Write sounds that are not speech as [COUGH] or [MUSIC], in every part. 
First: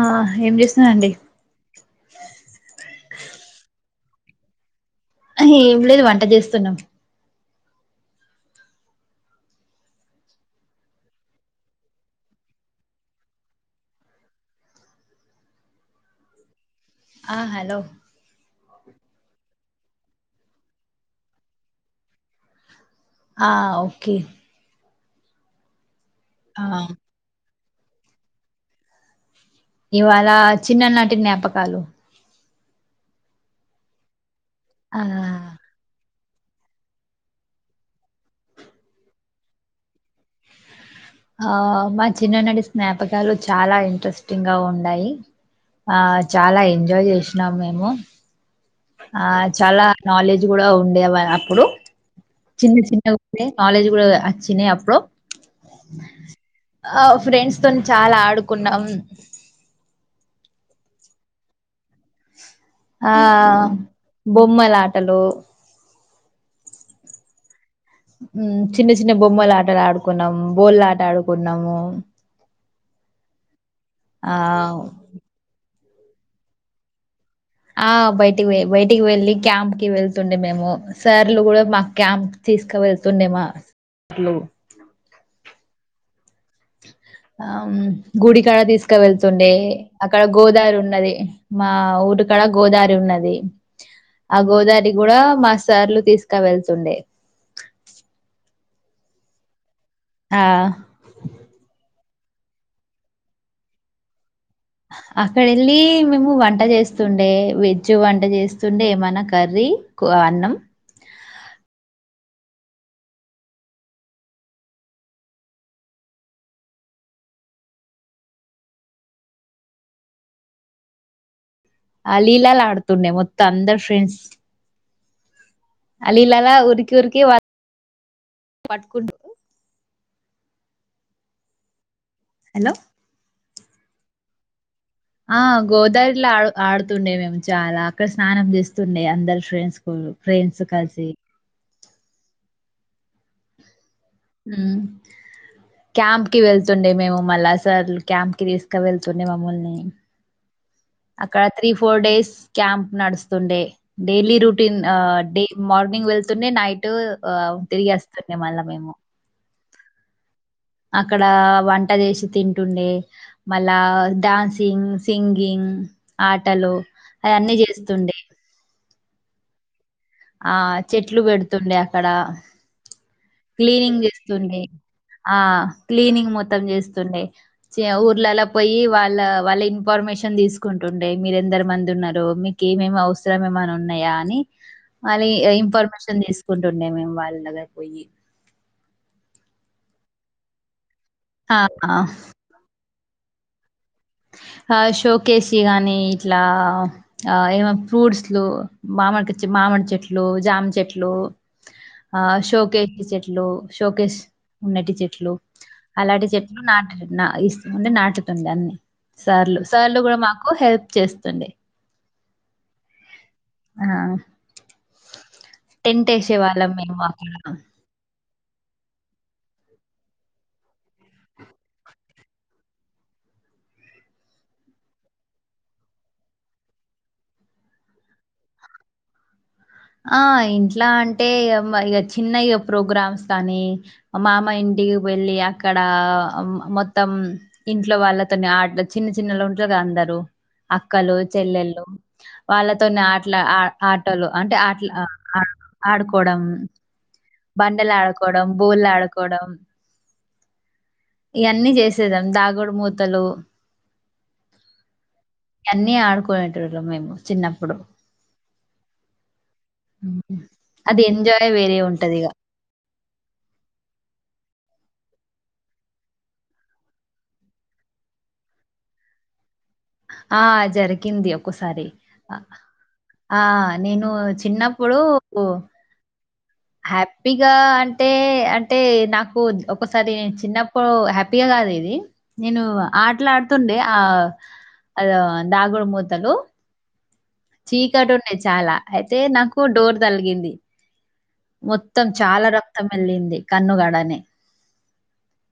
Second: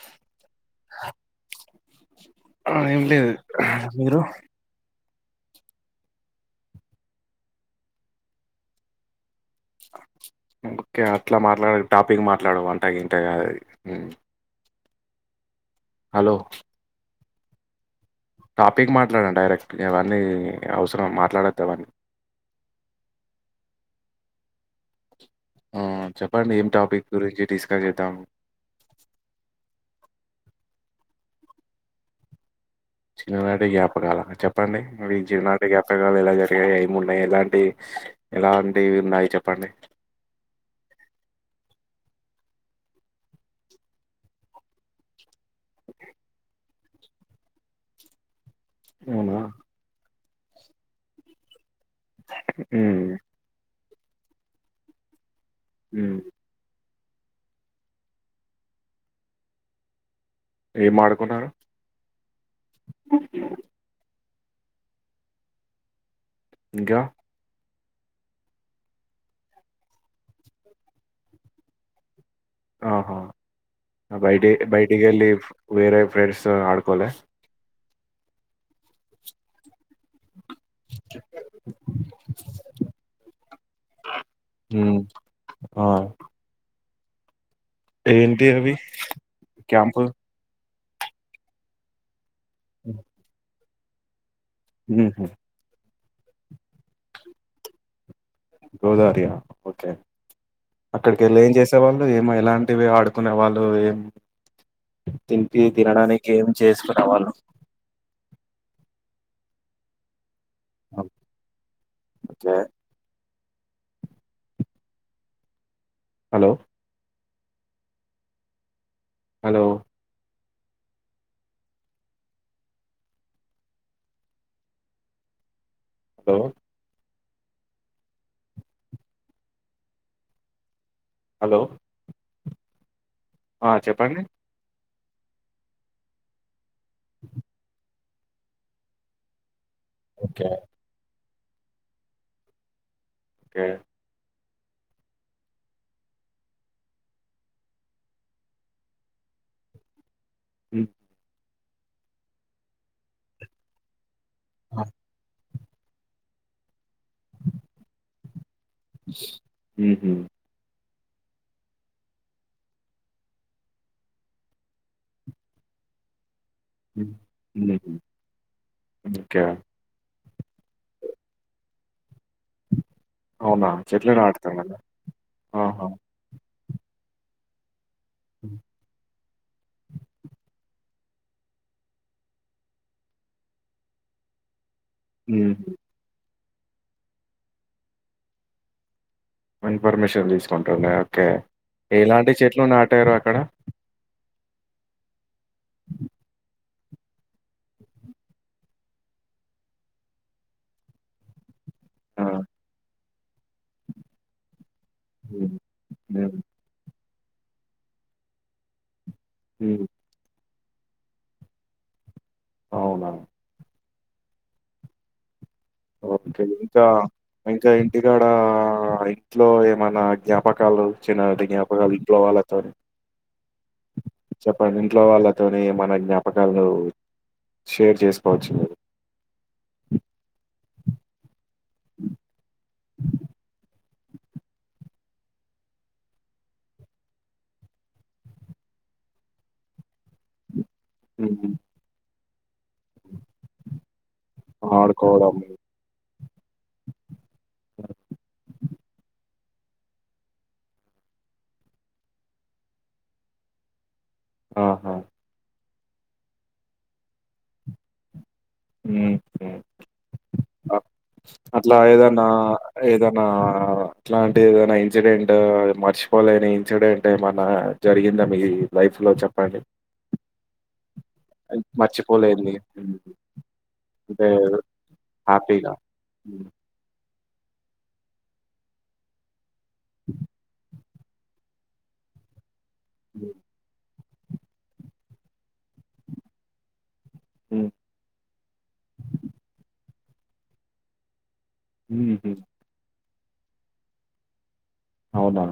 ఆ ఏం చేస్తున్నా అండి ఆ ఏం లేదు మీరు అ ఏం లేదు వంట చేస్తున్నాం ఓకే అట్లా మాట్లాడ టాపిక్ మాట్లాడవు వంట ఇంటగా ఉమ్ హలో ఆ హలో టాపిక్ మాట్లాడన్ డి డైరెక్ట్ ఇవన్నీ అవసరం మాట్లాడద్ అవన్నీ ఆ ఓకే ఆ చెప్పండి ఆ ఏం టాపిక్ గురించి డిస్కస్ చేద్దాం ఇవాళ చిన్ననాటి జ్ఞాపకాలు చిన్ననాటి జ్ఞపకాల చెప్పండి ఆ మీ చినాటి గాప్ క లు ఎలా జరిగాయి ఏమి ఉన్నాయి ఎలాంటి ఎలాంటివి ఉన్నాయి చెప్పండి ఆ మా చిన్ననాటి స్నాపకాలు చాలా ఇంట్రెస్టింగ్ గా ఉన్ డాయ్ ఆ చాలా ఎంజాయ్ చేసినాం మేము ఆ అవునా చాలా నాలెడ్జ్ కూడా ఉండే అప్పుడు చిన్న ఉమ్ చిన్నగా ఉండే నాలెడ్జ్ [UNINTELLIGIBLE] అచ్చినయ్ అప్పుడు ఉమ్ అవ్ ఫ్రెండ్స్ తోని చాలా ఆడుకున్నాం ఏం ఆడుకున్నారు ఆ బొమ్మలా ఆటలు ఇంకా హ్మ్ చిన్న చిన్న బొమ్మలు ఆటలు ఆడుకున్నాము బోల్ ఆట ఆడుకున్నాము ఆహా ఆ బయటి బయటికిలి వేరే ఫ్రెండ్స్ తొ ఆడుకోలే ఆ బయటికి పోయి బయటికి వెళ్ళి క్యాంప్ వెళ్తుండే మేము సార్లు కూడా మాకు క్యాంప్ తీసుక వెళ్తుండే మా లు ఉమ్ ఆ అం ఏంటి గుడికాడ అవి తీసుక వెళ్తుండే క్యాంపు అక్కడ గోదారి ఉన్నది మా ఊరు క్కడ గోదారి ఉన్నది ఆ గోదారి కూడా ఉహు మా సార్లు తీసు కవెళ్తుండే గోదావరియా ఓకే అక్కడికి వెళ్ళి ఏం చేసేవాళ్ళు ఏమో ఎలాంటివి ఆడుకునే వాళ్ళు ఏం అక్కడ తింటి వెళ్ళి తినడానికి మేము ఏం వంట చేసుకునే చేస్తుండే వాళ్ళు వెజ్ వంట చేస్తు స్తుండే ఏమైన్నా కర్రీ కు అన్నం అ ఒకే హలో హలో అ లీలల్లో ఆడుతుండే మొత్తం అందరు ఫ్రెండ్స్ అ హలో లీలల్లో ఉరికి ఉరుకి పట్కుంట హలో హలో ఆ చెప్పండి ఆ గోదారిలో ఆ ఆడుతుండే మేము చాలా అక్కడ స్నానం చేస్తుండే అందలు ఫ్రెండ్స్ ఉమ్ ఓకే ఫ్రెండ్స్ కలిసి ఓకే ఉమ్ క్యాంప్ కి వెళ్తుండే మేము మళ్ళా సార్లు క్యాంప్ కి తీసుక వెళ్తుండే మమ్మల్ని మ్మ్ అక్కడ త్రీ ఫోర్ డేస్ క్యాంప్ నడుస్తుండే డైలీ రుటీన్ ఆ డైలీ మార్నింగ్ వెళ్తుండే నైట్ ఆ తిరిగిస్తుండే మళ్ళా మేము ఉమ్ హ్మ్ అక్కడ వంట చేసి తింటుండే మళ్ళా డ్యాన్సింగ్ సింగింగ్ ఆటలు అయన్నీ మ్మ్ చేస్తుండే ఓకే ఆ చెట్లు పెడుతుండే అక్కడ అవునా క్లీనింగ్ చెట్లు చేస్తుండే నాటుతున్నారా ఆ ఆహా క్లీనింగ్ మొత్త త్తం చేస్తుండే చి ఊర్లలా పోయి వాళ్ళ వాళ్ళ ఇన్ఫర్మేషన్ తీసుకుం టుండే మిరు ఎందరు మంది ఉన్నారు మీకు ఏమేమి అవసరం ఏమనా ఉన్నాయా అని మళ్ళీ మ్మ్ ఇన్ఫర్మేషన్ తీసుకుంటుండే మేము వాళ్ళ దగ్గర పోయి ఇన్పర్మిషన్ తీసుకుంటుండే ఓకే ఆ ఆ. ఎలాంటి చెట్లు నాటారు అక్కడ ఆ షోకేసి గాని ఇట్లా ఆ ఏమ ఫ్రూట్స్లు మామడికిచ్చి మా మామిడి చెట్లు జామ్ చెట్లు ఆ శోకష్ చెట్లు శోకష్ ఉన్నటి చెట్లు మ్మ్ అలాంటి మ్మ్ చెట్లు నాటు నా ఇస్తు ఉ నాటుతుండే అన్ని సార్లు మ్మ్ సార్లు కూడా మాకు హెల్ప్ చేస్తుండే అవునా ఆ టెంట్ వేసే ఓకే వాళ్ళం ఇంకా, మేము అక్కడ ఇంకా ఇంటికాడా ఆ ఇంట్లో ఏమన్నా జ్ఞాపకాలు చిన్ననాటి జ్ఞాపకాలు ఇంట్లో వాళ్ళతోని చెప్పండి ఇంట్లో వాళ్ళతోని ఏమన జ్ఞాపకాలు షేర్ జేసుకోవచ్చు మీరు ఆ ఇంట్ల అంటే ఇగ మ చిన్నయిగ ప్రోగ్రామ్స్ అనీ మామ ఇంటికి వెళ్ళి అక్కడా ఉమ్ మ్ మొత్తం, ఇంట్లో వాళ్ళతోని ఆట చిన్న చిన్నోళ్ళు ఉంటరుగ అందరు అక్కలు, హ్మ్. చెల్లెళ్ళు వాళ్ళతోని ఆట్ల ఆ ఆటలు అంటే ట్ల ఆ ఆడుకోవడం. ఆ ఆడుకోవడం, బండలాడుకోవడం బోళ్ళాడుకోవడం ఇగన్నీ జేసేది దాగుడు మూతలు ఆహా యన్నీ ఆడుకునేటోల్లం మేము చిన్నప్పుడు. హ్మ్. హ్మ్. అది ఎంజాయే వేరే ఉంట్ నా ఏదన్నా అట్లాంటి ఏదైనా ఇన్సిడెంట్ మర్చిపోలేని ఇన్సిడెంటేమన్నా జరిగిందా మీ లైఫ్ లో చెప్పండి ఆ జరిగింది ఒకసారి మర్చిపోలేనిది. హ్మ్. ఆ నేనూ అంటే చిన్నప్పుడు హ్యాపీగా. హ్మ్. హ్యాపీగా అంటే అంటే నాకు ఒకసారి చిన్నప్ ప్పుడు హ్యాపీగా గాదు ఇదీ, నేను హ్మ్. ఆటలాడుతుండే ఆ అదే దాగుడు మూతలు హ్మ్. చీకటి ఉండే చాలా, అయితే నాకు డోర్ తలిగింది. మొత్తం హుహు. చాలా రక్తం వెళ్ళింది కన్నుగాడనె అవునా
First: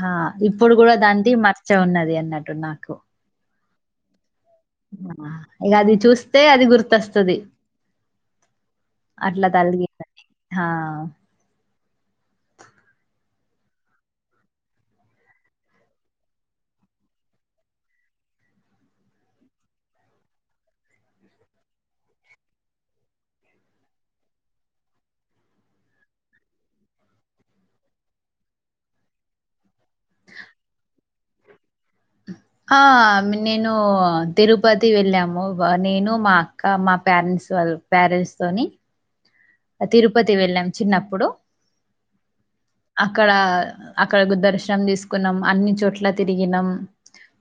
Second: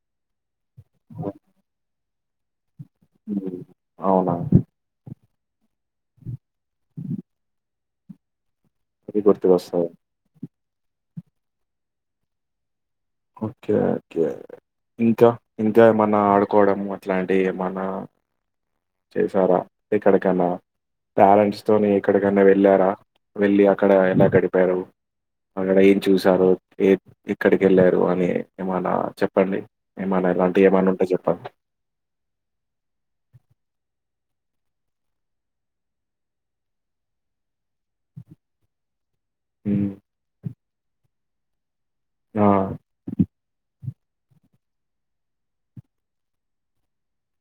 హా ఇప్పుడు గూడ దాంది మచ్చ ఉన్నది అన్నట్టు నాకు. హ్మ్ అవునా ఆ ఇగ అది చూస్తే అది గుర్తొస్తది. అది గుర్తుకొస్తదా హా ఓకే ఓకే ఇంకా ఇంక ఏమన్నా ఆడుకోవడం అట్లాంటియేమన్నా చేసారా, ఎక్కడికన్నా? టాలెంట్స్ తోని ఎక్కడికన్నా వెళ్ళారా? వెళ్ళి అక్కడ ఎలా గడిపారు? అక్కడ ఏం చూసారో, ఏ ఎక్కడికెళ్ళారో అన్ని ఏమన్న చెప్పండి ఏమన్ అలాంటయేమన్న ఉంటే జెప్పండి అ ఆ మ్ నేను తిరుపతి వెళ్ళాము, వ నేను మా అక్క, మా పారెంట్స్ ట్స్ వాళ్ళు పారెంట్స్ తోని హ్మ్. తిరుపతి వెళ్ళాం చిన్నప్పుడు, ఆ! అక్కడా అక్కడ గ్ దర్శన్ దీసుకున్నాం అన్ని చోట్ల తిరిగినం.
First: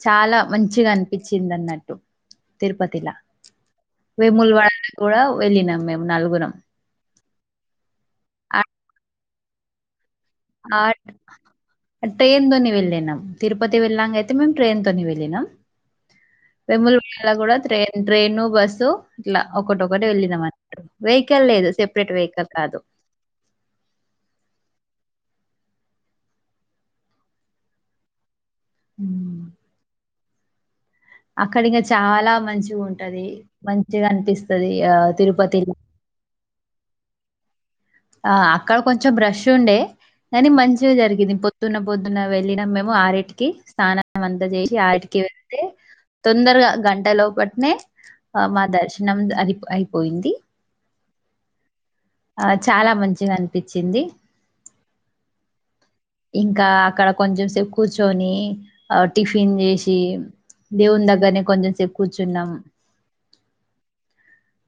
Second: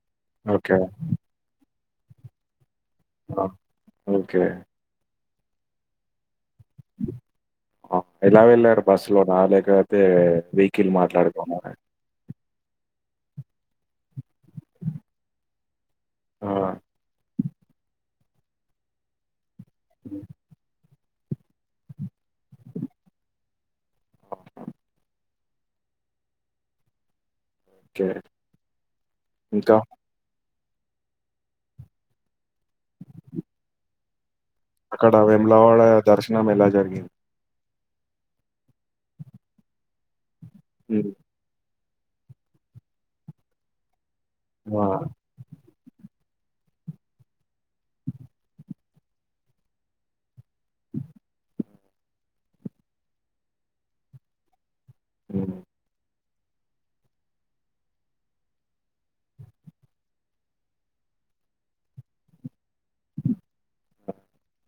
చాలా ఓకే. మంచిగన్ పిచ్చిందన్నట్ తిరుపతిలా, ఆ! ఓకే. వేముూల్ వాడ కూడా వెళ్ళినం మేం నలుగురం అ ఎలా ఆహ్, వెళ్లారు బస్సు లోనా? లేకతే వెహికల్ మాట్లాడుకోనా? నె వెళ్ళినం తిరుపతి వెళ్ళాంగా అయితే మేం ట్రైన్ తోని వెల్లినం ఆ! వెముల్వాడ గూడ ట్రైన్ ట్రైను, బస్సు ఇట్లా ఒకటొకటి వెళ్లినమన్నట్టు, వెహికల్ లేదు సెపరేట్ వెహికల్ కాదు. ఓకే ఇంకా అక్కడింక చాలా మంచిగుంటది మంచిగనిపిస్ అక్కడ వెములవాడ దర్శనం ఎలా జరిగింది ఆ అక్కడ కొంచెం న్ రష్ ఉండే కానీ మంచిగా హ్మ్. జరిగింది పొద్దున్న పొద్దున వెళ్ళిన మేము ఆరిటికి స్నానం అందజేసి ఆ! ఆరిటికి వెళ్తే తొందరగా గంట లోపట్నే ఆ మా దర్శనం అది అయిపోయింది ఆ చాలా మంచిగా అనిపించింది ఓ ఇంకా అక్కడ కొంచెం సేపు కూర్చొని ఆ టిఫిన్ చేసి దేవుని దగ్గరనే కొంచెం సేపు కూర్చున్నాము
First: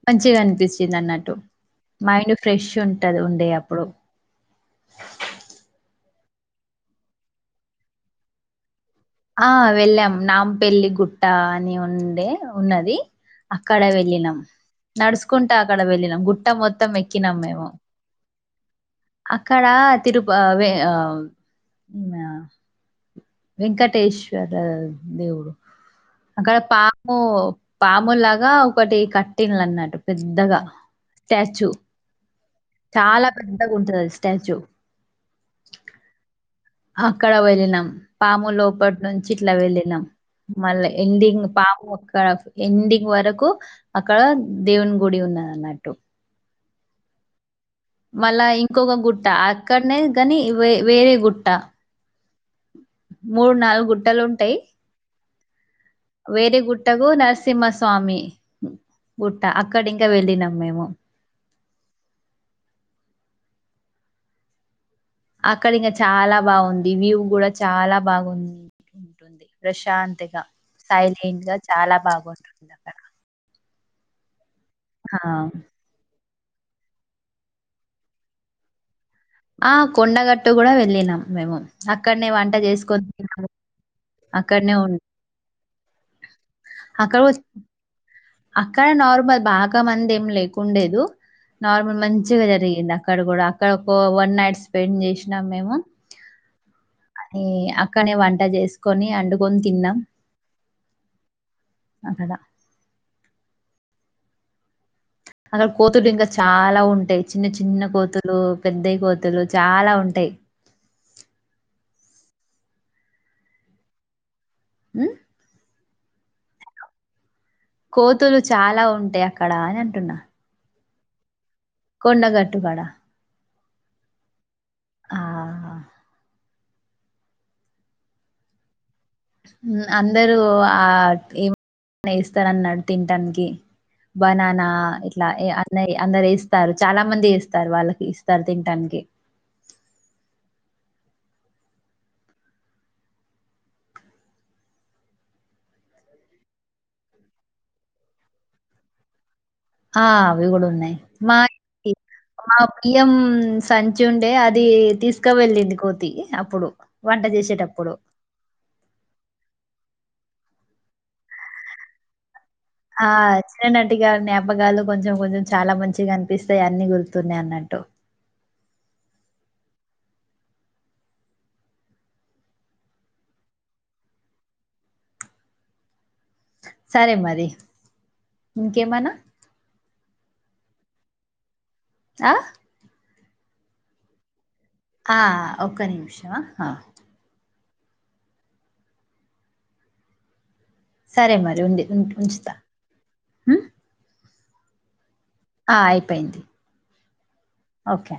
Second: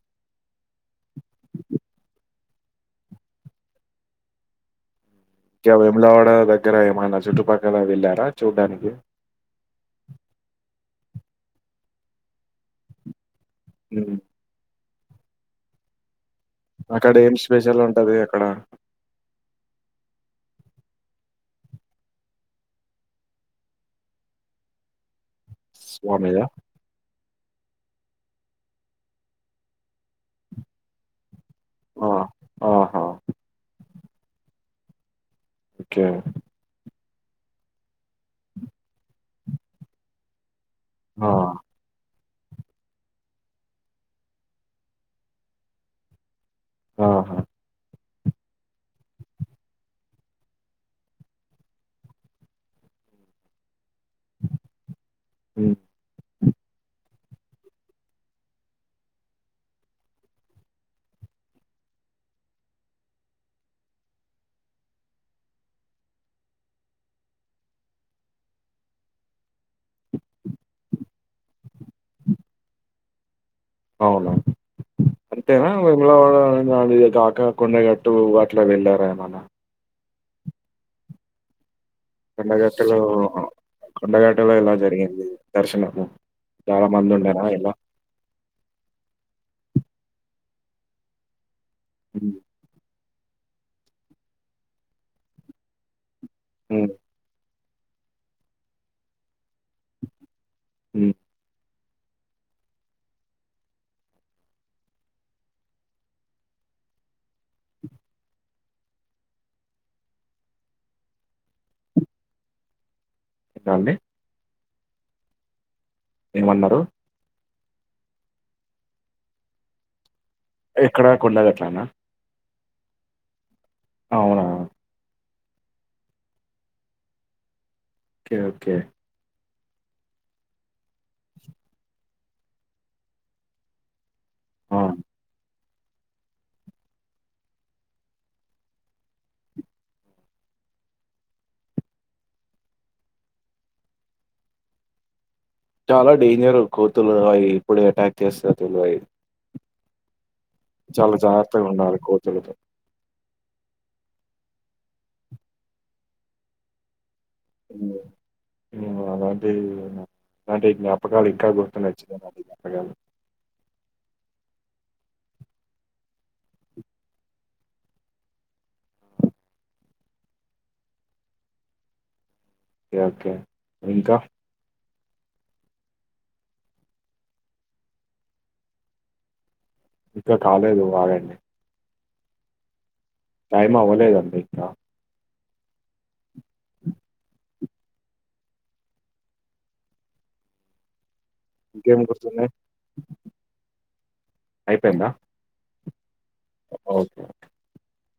మంచిగా అనిపించింది అన్నట్టు మైండ్ ఫ్రెష్ ఉంటది ఉండే అప్పుడు బోళ్ల సౌండ్ ఇంక వేములవాడ దగ్గర ఏమైనా చుట్టుపక్కల వెళ్ళారా చూడ్డానికి ఆ వెళ్ళాం నాంపెల్లి గుట్ట అని ఉండే ఉన్నది అక్కడ హ్మ్. వెళ్ళినం నడుచకుంట అక్కడ వెళ్ళినాం గుట్ట మొత్తం అక్కడ ఏం ఎక్కినాం మేము స్పెషల్ ఉంటది అక్కడ? అక్కడ వెంకటేశ్వర దేవుడు స్వామిదా? అక్కడ పాములాగా ఒకటి కట్టిన్లు అన్నట్టు పెద్దగా స్టాచ్యూ ఆ! ఆహా! చాలా పెద్దద్దగా ఉంటుంది అది స్టాచ్యూ ఓకే అక్కడ వెళ్ళినాం పాము లోపటి నుంచి ఇట్లా వెళ్ళినాం మళ్ళా ఆ! ఎండింగ్ పాము అక్కడ ఎండింగ్ వరకు అక్కడ దేవుని గుడి ఉన్నది అన్నట్టు ఆహా మళ్ళా ఇంకొక గుట్ట అక్కడనే కానీ వే వేరే గుట్ట మూడు నాలుగు గుట్టలు ఉంటాయి ఉ వేరే గుట్టకు నరసింహస్వామి గుట్ట అక్కడ ఇంకా వెళ్ళినం మేము ట్రావెల్స్ సౌండ్ అక్కడ ఇంకా చాలా బాగుంది వ్యూ కూడా చాలా బాగుంది ఉంటుంది ప్రశాంతిగా సైలెంట్ గా చాలా బాగుంటుంది అక్కడ అవునవును ఆ! అంతేనా వేములవాడ కాక కొండగట్టు అట్లా వెళ్లారా ఏమన్నా ఆ! కొండగట్టు కూడా వెళ్ళినం మేము అక్కడనే వంట చేసుకుని తిన్నాం కొండగటలో ఇలా జరిగింది దర్శనము చాలా మంది అక్కడ గూడా ఉండేనా ఎలా అక్కడ నార్మల్ బాగా మంది ఏం లేకుండేదు నార్మల్ హ్మ్. మంచిగా జరిగింది అక్కడ అక్కడ కూడా అక్కడ ఒక వన్ నైట్ స్పెండ్ చేసినాం మేము హ్మ్. అని అక్కనే వంట చేసుకొని వండుకొని తిన్నాం ఉ అక్కడ అ అక్కడ కోతులు ఇంకా చాలా ఉంటాయి చిన్న చిన్న కోతులు పెద్దవి కోతులు చాలా ఉంటాయి పక్షుల సౌండ్ ఎంట అండి ఉ ఏమన్నారు కోతులు చాలా ఉంటాయి అక్కడ అని అంటున్నా ఎక్కడ కొండగట్ట లా కొండగటుకాడ అవునా ఓకే ఓకే అందరూ ఆ ఏస్తాన్నాడు తింటానికి బనానా ఆ! ఇట్లా ఇగ అందరు ఇస్తారు చాలా మంది ఇస్తారు వాళ్ళకి ఇస్తారు తింటానికి చాలా డేంజరు కోతులు అయి ఎప్పుడు అటాక్ చేస్తాయో తెలువయి ఆ అవి కూడా ఉన్నాయి మా ఉండాలి కోతులతో మా బియం సంచి ఉండే అది తీసుకు వెెళ్ళింది కోతి అప్పుడు వంట చేసేటప్పుడు విన్నా అలాంటి విన్నాను నాటి జ్ఞాపకాలు ఇంకా గుర్తున్నాయి చిన్ననాటి జ్ఞాపకాలు ఆ చిన్న నాటి గా జ్ఞాపకాలు కొంచెం కొంచెం చాలా మంచిగా అనిపిస్తాయి అన్ని గుర్తున్నాయి అన్నట్టు ఓకే ఓకే ఇంకా సరే మరి ఇంకేమన ఇంకా కాలేదు అగండి అ టైం అవ్వలేదు అండి ఇంకా ఆ ఒక్క నిమిషం ఆ సరే మరి ఉంది ఉ ఇంకేం ఉంచుతా ఉమ్ అయిపోయింద ఆ అయిపోయింది ఓకేే ఓకే